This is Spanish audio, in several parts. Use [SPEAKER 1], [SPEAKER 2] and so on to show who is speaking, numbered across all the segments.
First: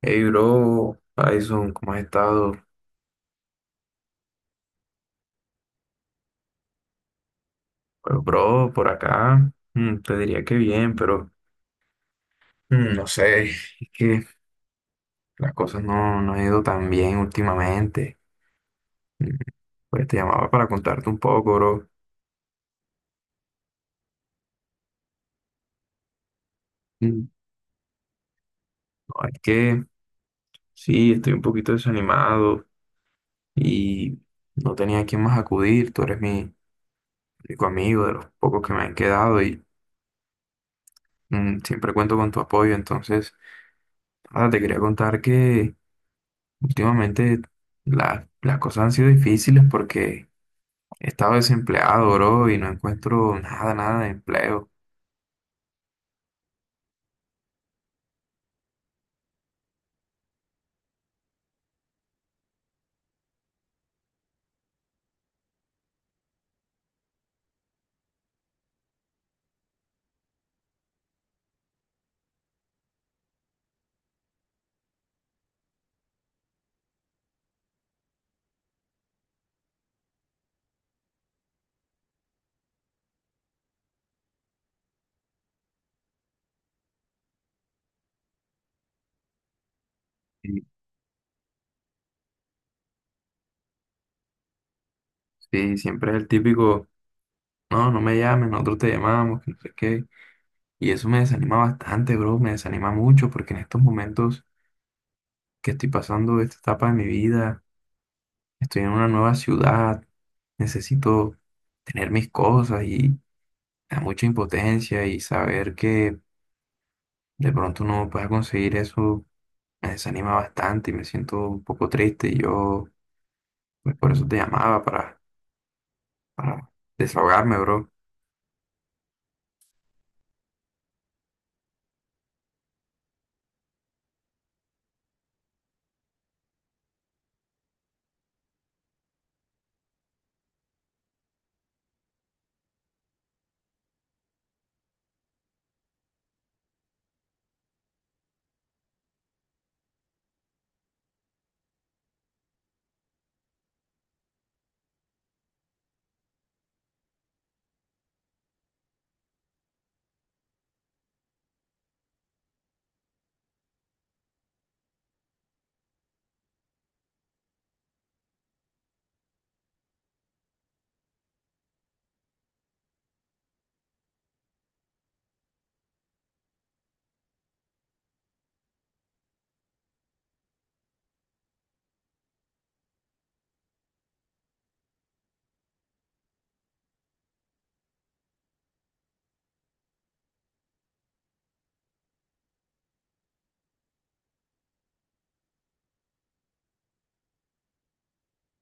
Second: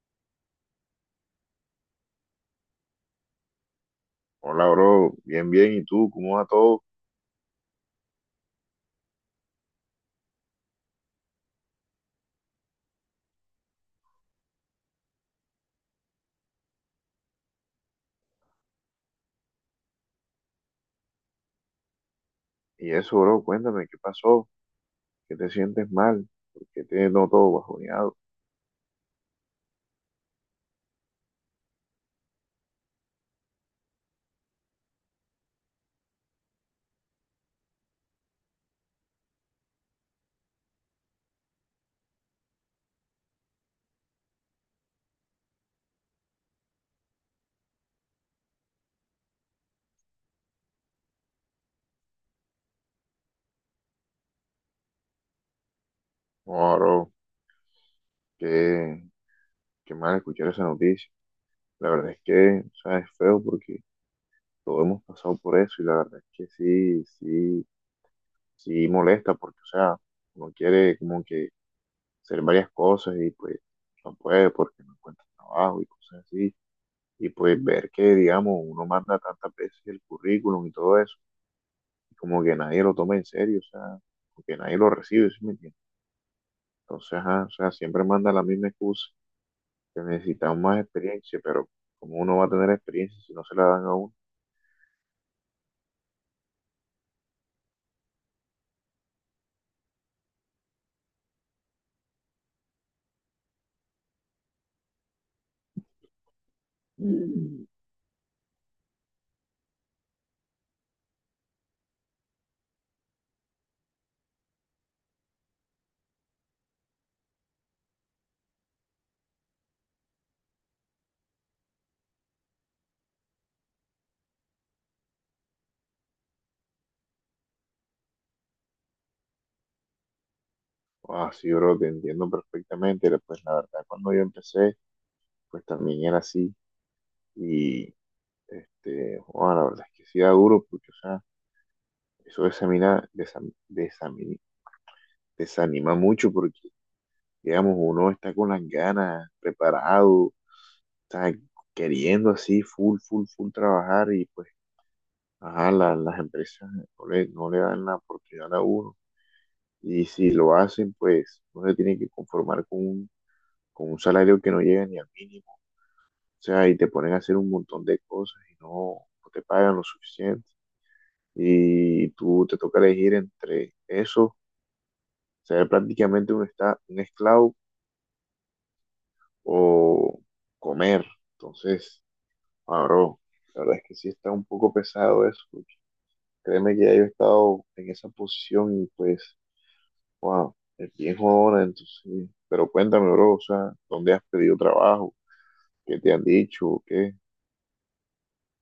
[SPEAKER 1] Hey, bro, Tyson, ¿cómo has estado?
[SPEAKER 2] Hola, bro. Bien, bien. ¿Y tú? ¿Cómo va todo?
[SPEAKER 1] Pues, bro, por acá te diría que bien, pero no sé, es que las cosas no han ido tan bien últimamente. Mm, Pues te llamaba para contarte un poco, bro.
[SPEAKER 2] Y eso, bro, cuéntame, ¿qué pasó? ¿Qué te sientes mal? ¿Por qué te
[SPEAKER 1] Mm,
[SPEAKER 2] noto bajoneado?
[SPEAKER 1] No, es que sí, estoy un poquito desanimado y no tenía a quién más acudir. Tú eres mi único amigo de los pocos que me han quedado y siempre cuento con tu apoyo. Entonces, nada, te quería contar que. Últimamente las cosas han sido difíciles porque he estado desempleado, bro, y no encuentro nada de empleo.
[SPEAKER 2] No, bro, qué, qué mal escuchar esa noticia. La verdad es que, o sea, es feo porque todos hemos pasado por eso y la verdad es que sí, sí, sí molesta porque, o sea, uno quiere como que hacer varias cosas y pues no puede porque no encuentra trabajo y cosas así. Y pues ver que, digamos, uno manda tantas veces el currículum y todo eso como que nadie lo toma en serio, o sea, porque nadie lo recibe, ¿sí me entiendes? Entonces, ajá, o sea, siempre manda la misma excusa, que necesitamos
[SPEAKER 1] Y
[SPEAKER 2] más experiencia, pero como uno va a tener experiencia si no se la dan a uno?
[SPEAKER 1] sí, siempre es el típico, no me llames, nosotros te llamamos, que no sé qué. Y eso me desanima bastante, bro, me desanima mucho porque en estos momentos que estoy pasando esta etapa de mi vida,
[SPEAKER 2] Mm.
[SPEAKER 1] estoy en una nueva ciudad, necesito tener mis cosas y me da mucha impotencia y saber que de pronto no pueda conseguir eso me desanima bastante y me siento un poco triste y yo pues, por eso te llamaba para desahogarme, bro.
[SPEAKER 2] Ah, sí, bro, te entiendo perfectamente. Pero, pues la verdad, cuando yo empecé, pues también era así. Y este, bueno, la verdad es que sí da duro, porque, o sea, eso desamina, desanima mucho, porque, digamos, uno está con las ganas, preparado, sea, queriendo así, full, full, full trabajar y pues, ajá, las empresas no le dan la oportunidad a uno. Y si lo hacen, pues uno se tiene que conformar con un salario que no llega ni al mínimo. O sea, y te ponen a hacer un montón de cosas y no, no te pagan lo suficiente. Y tú te toca elegir entre eso, ser prácticamente un, un esclavo o comer. Entonces, ahora, la verdad es que sí está un poco pesado eso. Créeme que ya yo he estado en esa posición y pues, wow, es bien jodona, entonces. Pero cuéntame, bro, o sea, ¿dónde has pedido trabajo? ¿Qué te han dicho? ¿O qué?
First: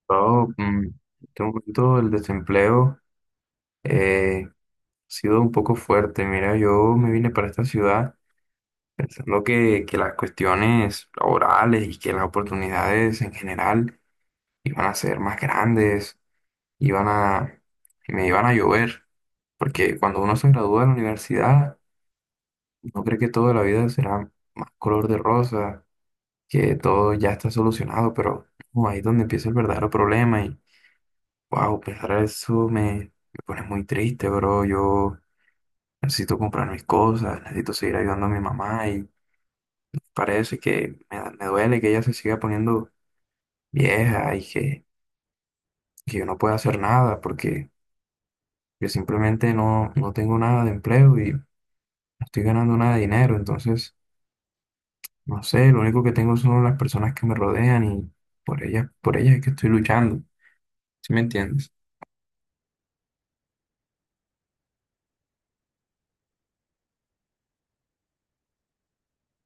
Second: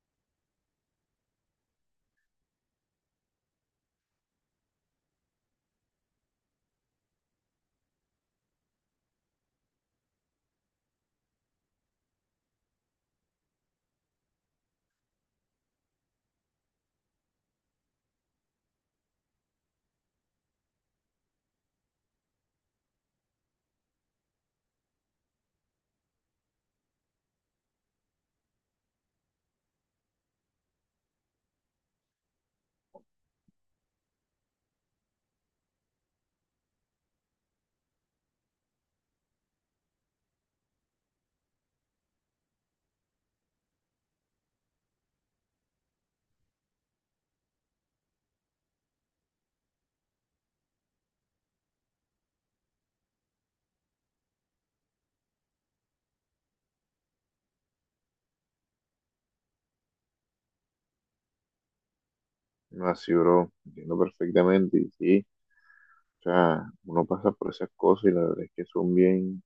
[SPEAKER 1] Yo, en este momento el desempleo ha sido un poco fuerte. Mira, yo me vine para esta ciudad pensando que las cuestiones laborales y que las oportunidades en general iban a ser más grandes, iban a, me iban a llover, porque cuando uno se gradúa de la universidad, no cree que toda la vida será más color de rosa que todo ya está solucionado, pero ahí es donde empieza el verdadero problema y wow, pensar eso me pone muy triste, bro. Yo necesito comprar mis cosas, necesito seguir ayudando a mi mamá y parece que me duele que ella se siga poniendo vieja y que yo no pueda hacer nada porque yo simplemente no tengo nada de empleo y no estoy ganando nada de dinero, entonces no sé, lo único que tengo son las personas que me rodean y por ellas es que estoy luchando, ¿sí me entiendes?
[SPEAKER 2] No, así, bro, entiendo perfectamente. Y sí, o sea, uno pasa por esas cosas y la verdad es que son bien,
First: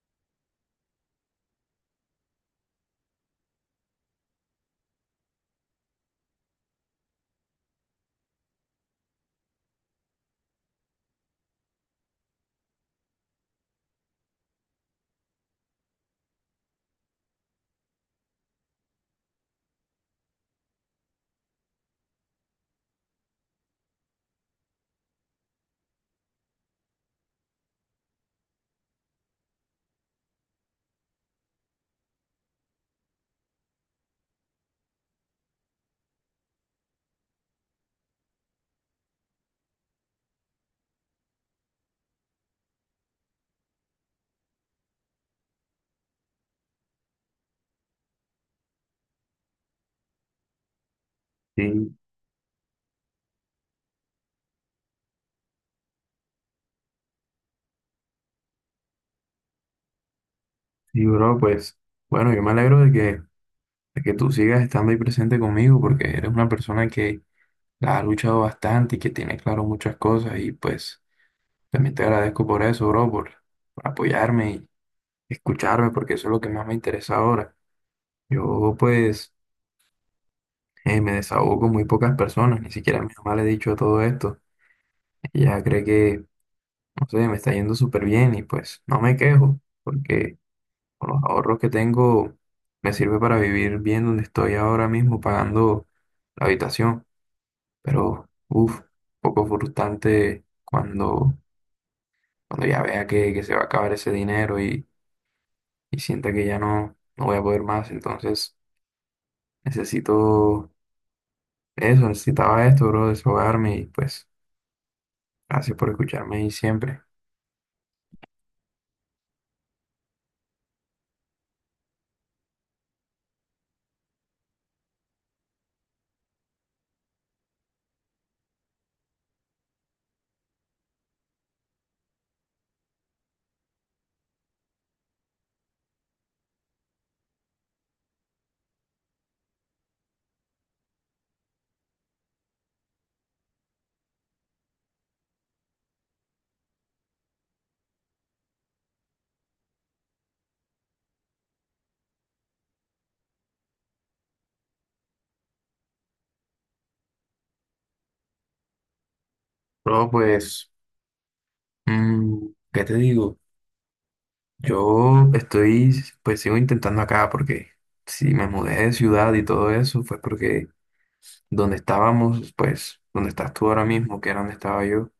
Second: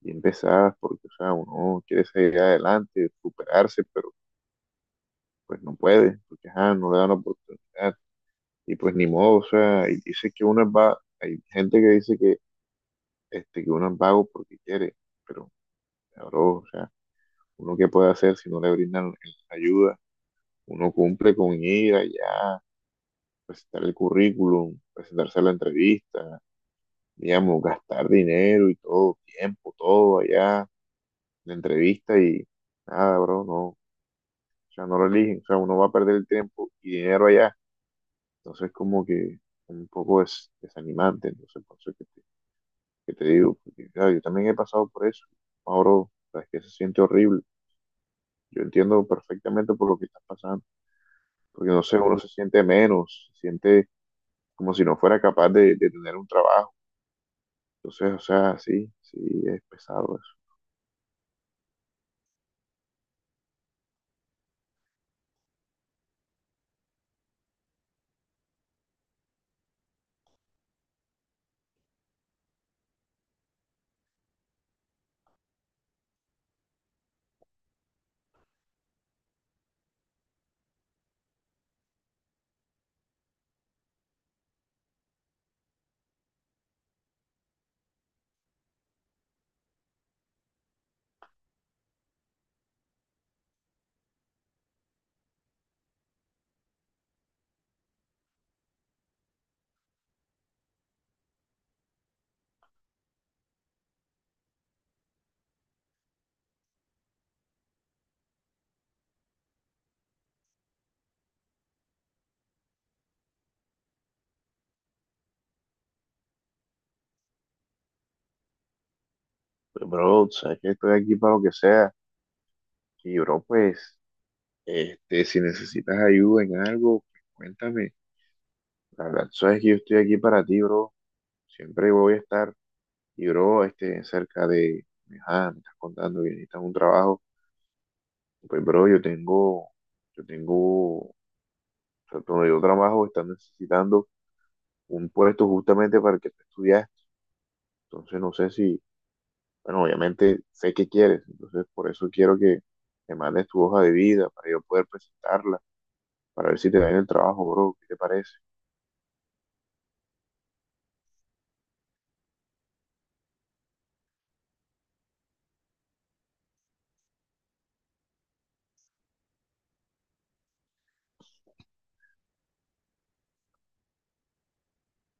[SPEAKER 2] bien pesadas porque, o sea, uno quiere seguir adelante, superarse, pero pues no puede, porque, ajá, no le dan la oportunidad. Y pues ni modo, o sea, y dice que uno es va, hay gente que dice que, este, que uno es vago porque quiere. Pero bro, o sea, uno qué puede hacer si no le brindan ayuda, uno cumple con ir allá, presentar el currículum, presentarse a la entrevista, digamos, gastar dinero y todo, tiempo, todo allá, la entrevista y nada, bro, no, o sea, no lo eligen, o sea, uno va a perder el tiempo y dinero allá, entonces como que un poco es desanimante, entonces por eso que te digo, porque claro, yo también he pasado por eso, ahora, o sea, es que se siente horrible, yo entiendo perfectamente por lo que estás pasando. Porque no
[SPEAKER 1] Sí.
[SPEAKER 2] sé, uno se siente menos, se siente como si no fuera capaz de tener un trabajo. Entonces, o sea, sí, sí, es pesado eso.
[SPEAKER 1] Sí, bro, pues bueno, yo me alegro de de que tú sigas estando ahí presente conmigo porque eres una persona que la ha luchado bastante y que tiene claro muchas cosas y pues también te agradezco por eso, bro, por apoyarme y escucharme porque eso es lo que más me interesa ahora. Yo pues me desahogo con muy pocas personas, ni siquiera a mi mamá le he dicho todo esto. Ella cree que, no sé, me está yendo súper bien y pues no me quejo porque... Con los ahorros que tengo, me sirve para vivir bien donde estoy ahora mismo pagando la habitación. Pero, uff, poco frustrante cuando ya vea que se va a acabar ese dinero y sienta que ya no voy a poder más. Entonces, necesito eso, necesitaba esto, bro, desahogarme y pues, gracias por escucharme y siempre.
[SPEAKER 2] Pero, bro, sabes que estoy aquí para lo que sea. Y, bro, pues, este, si necesitas ayuda en algo, cuéntame. La verdad, sabes que yo estoy aquí para ti, bro. Siempre voy a estar. Y, bro, este, cerca de, ajá, me estás contando que necesitas un trabajo. Pues, bro, yo tengo, o sea, donde yo trabajo, están necesitando un puesto justamente para el que tú estudiaste. Entonces no sé si, bueno, obviamente sé qué quieres, entonces por eso quiero que me mandes tu hoja de vida para yo poder presentarla, para ver si te dan el trabajo, bro, ¿qué te parece?
[SPEAKER 1] Bro, pues, mm, ¿qué te digo? Yo estoy, pues sigo intentando acá porque si me mudé de ciudad y todo eso fue porque donde estábamos, pues donde estás tú ahora mismo, que era donde estaba yo,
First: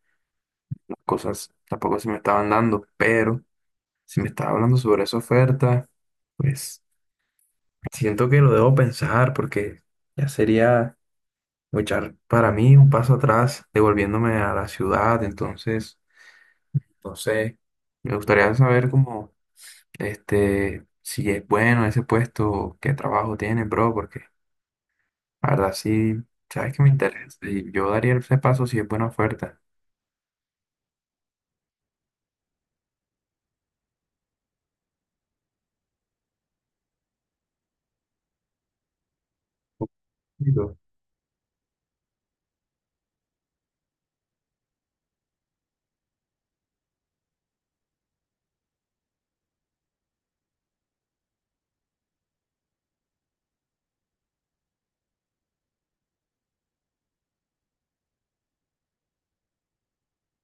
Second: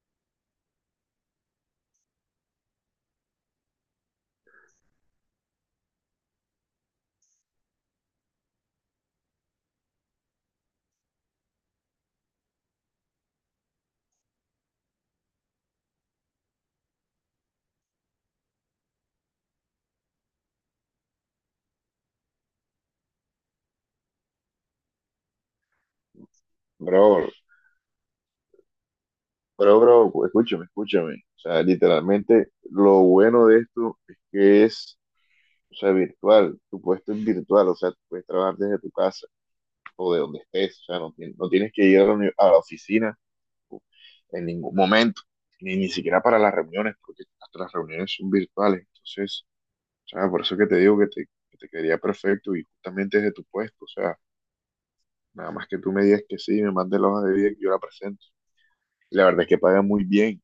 [SPEAKER 1] las cosas tampoco se me estaban dando, pero si me estaba hablando sobre esa oferta, pues siento que lo debo pensar porque ya sería echar para mí un paso atrás devolviéndome a la ciudad, entonces, no sé, me gustaría saber cómo... Este, si es bueno ese puesto, qué trabajo tiene, bro, porque la verdad sí, sabes que me
[SPEAKER 2] Bro,
[SPEAKER 1] interesa. Y yo daría ese paso si es buena oferta.
[SPEAKER 2] bro, escúchame. O sea, literalmente lo bueno de esto es que es, o sea, virtual. Tu puesto es virtual, o sea, tú puedes trabajar desde tu casa o de donde
[SPEAKER 1] Y yo,
[SPEAKER 2] estés. O sea, no, no tienes que ir a la, a la oficina o- en ningún momento, ni siquiera para las reuniones, porque hasta las reuniones son virtuales. Entonces, o sea, por eso que te digo que te quedaría perfecto y justamente desde tu puesto. O sea, nada más que tú me digas que sí, me mandes la hoja de vida y yo la presento. Y la verdad es que paga muy bien.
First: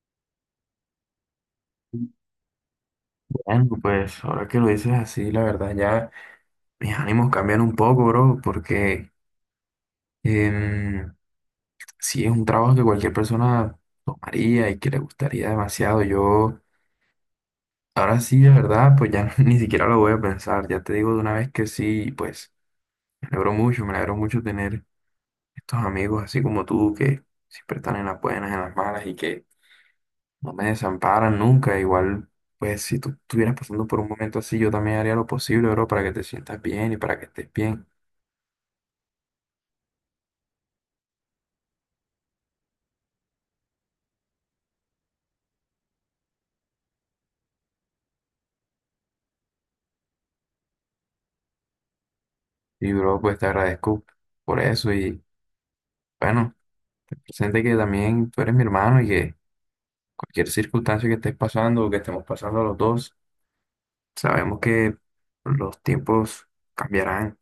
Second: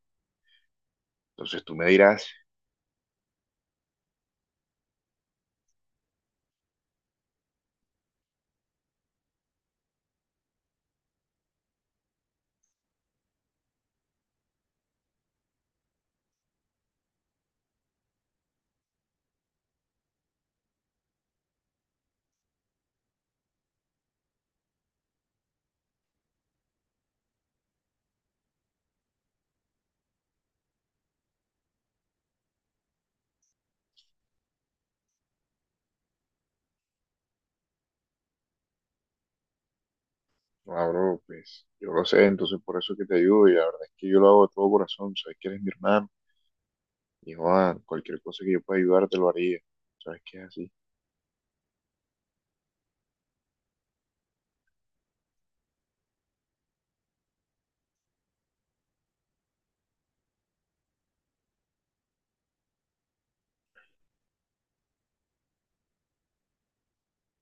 [SPEAKER 2] Entonces tú me dirás,
[SPEAKER 1] Bueno, pues ahora que lo dices así, la verdad ya mis ánimos cambian un poco, bro, porque em, sí es un trabajo que cualquier persona tomaría y que le gustaría demasiado. Yo ahora sí, de verdad, pues ya ni siquiera lo voy a pensar. Ya te digo de una vez que sí, pues me alegro mucho tener estos amigos así como tú que siempre están en las buenas, en las malas y que no me desamparan nunca. Igual, pues si tú estuvieras pasando por un momento así, yo también haría lo posible, bro, para que te sientas bien y para que estés bien.
[SPEAKER 2] no, bro, pues yo lo sé, entonces por eso que te ayudo y la verdad es que yo lo hago de todo corazón. Sabes que eres mi hermano y Juan, cualquier cosa que yo pueda ayudar te lo haría. Sabes que es así.
[SPEAKER 1] Y, bro, pues te agradezco por eso y bueno, ten presente que también tú eres mi hermano y que cualquier circunstancia que estés pasando o que estemos pasando los dos, sabemos que los cambiarán,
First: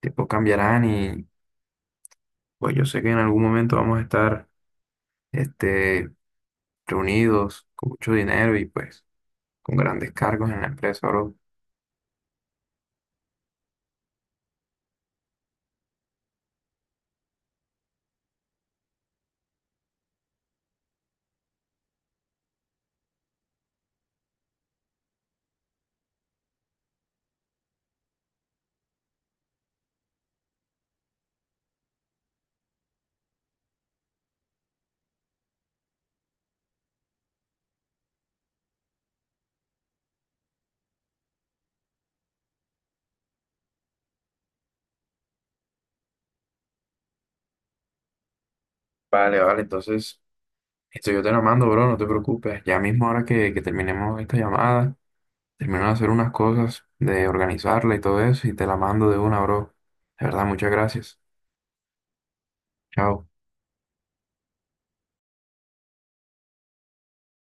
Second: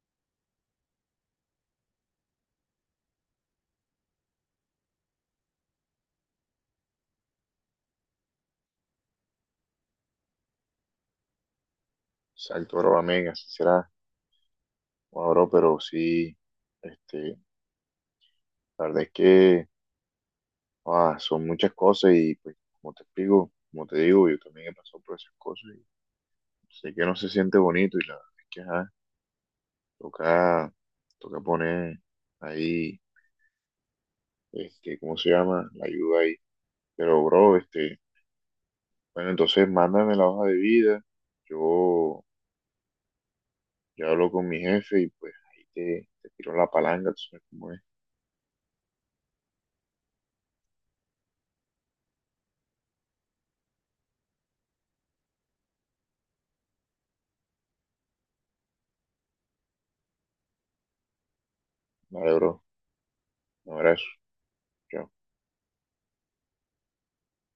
[SPEAKER 1] tiempos cambiarán y pues yo sé que en algún momento vamos a estar, este, reunidos, con mucho dinero y pues con grandes cargos en la empresa, bro.
[SPEAKER 2] Exacto, bro, amén, así será. Bueno, bro, pero sí, este, la verdad es que ah, son muchas cosas y pues como te explico, como te digo, yo también he pasado por esas cosas y sé que no se siente bonito y la verdad es que ajá, toca, toca poner ahí, este, ¿cómo se llama? La ayuda ahí. Pero bro, este, bueno, entonces mándame la hoja de vida, yo ya hablo con mi jefe y pues ahí te, te tiro la palanca, tú sabes cómo es.
[SPEAKER 1] Vale, vale, entonces esto yo te lo mando, bro, no te preocupes. Ya mismo ahora que terminemos esta llamada, termino de hacer unas cosas, de organizarla y todo eso, y te la mando de una, bro. De verdad, muchas gracias.
[SPEAKER 2] Vale, bro,
[SPEAKER 1] Chao.
[SPEAKER 2] un abrazo, chao.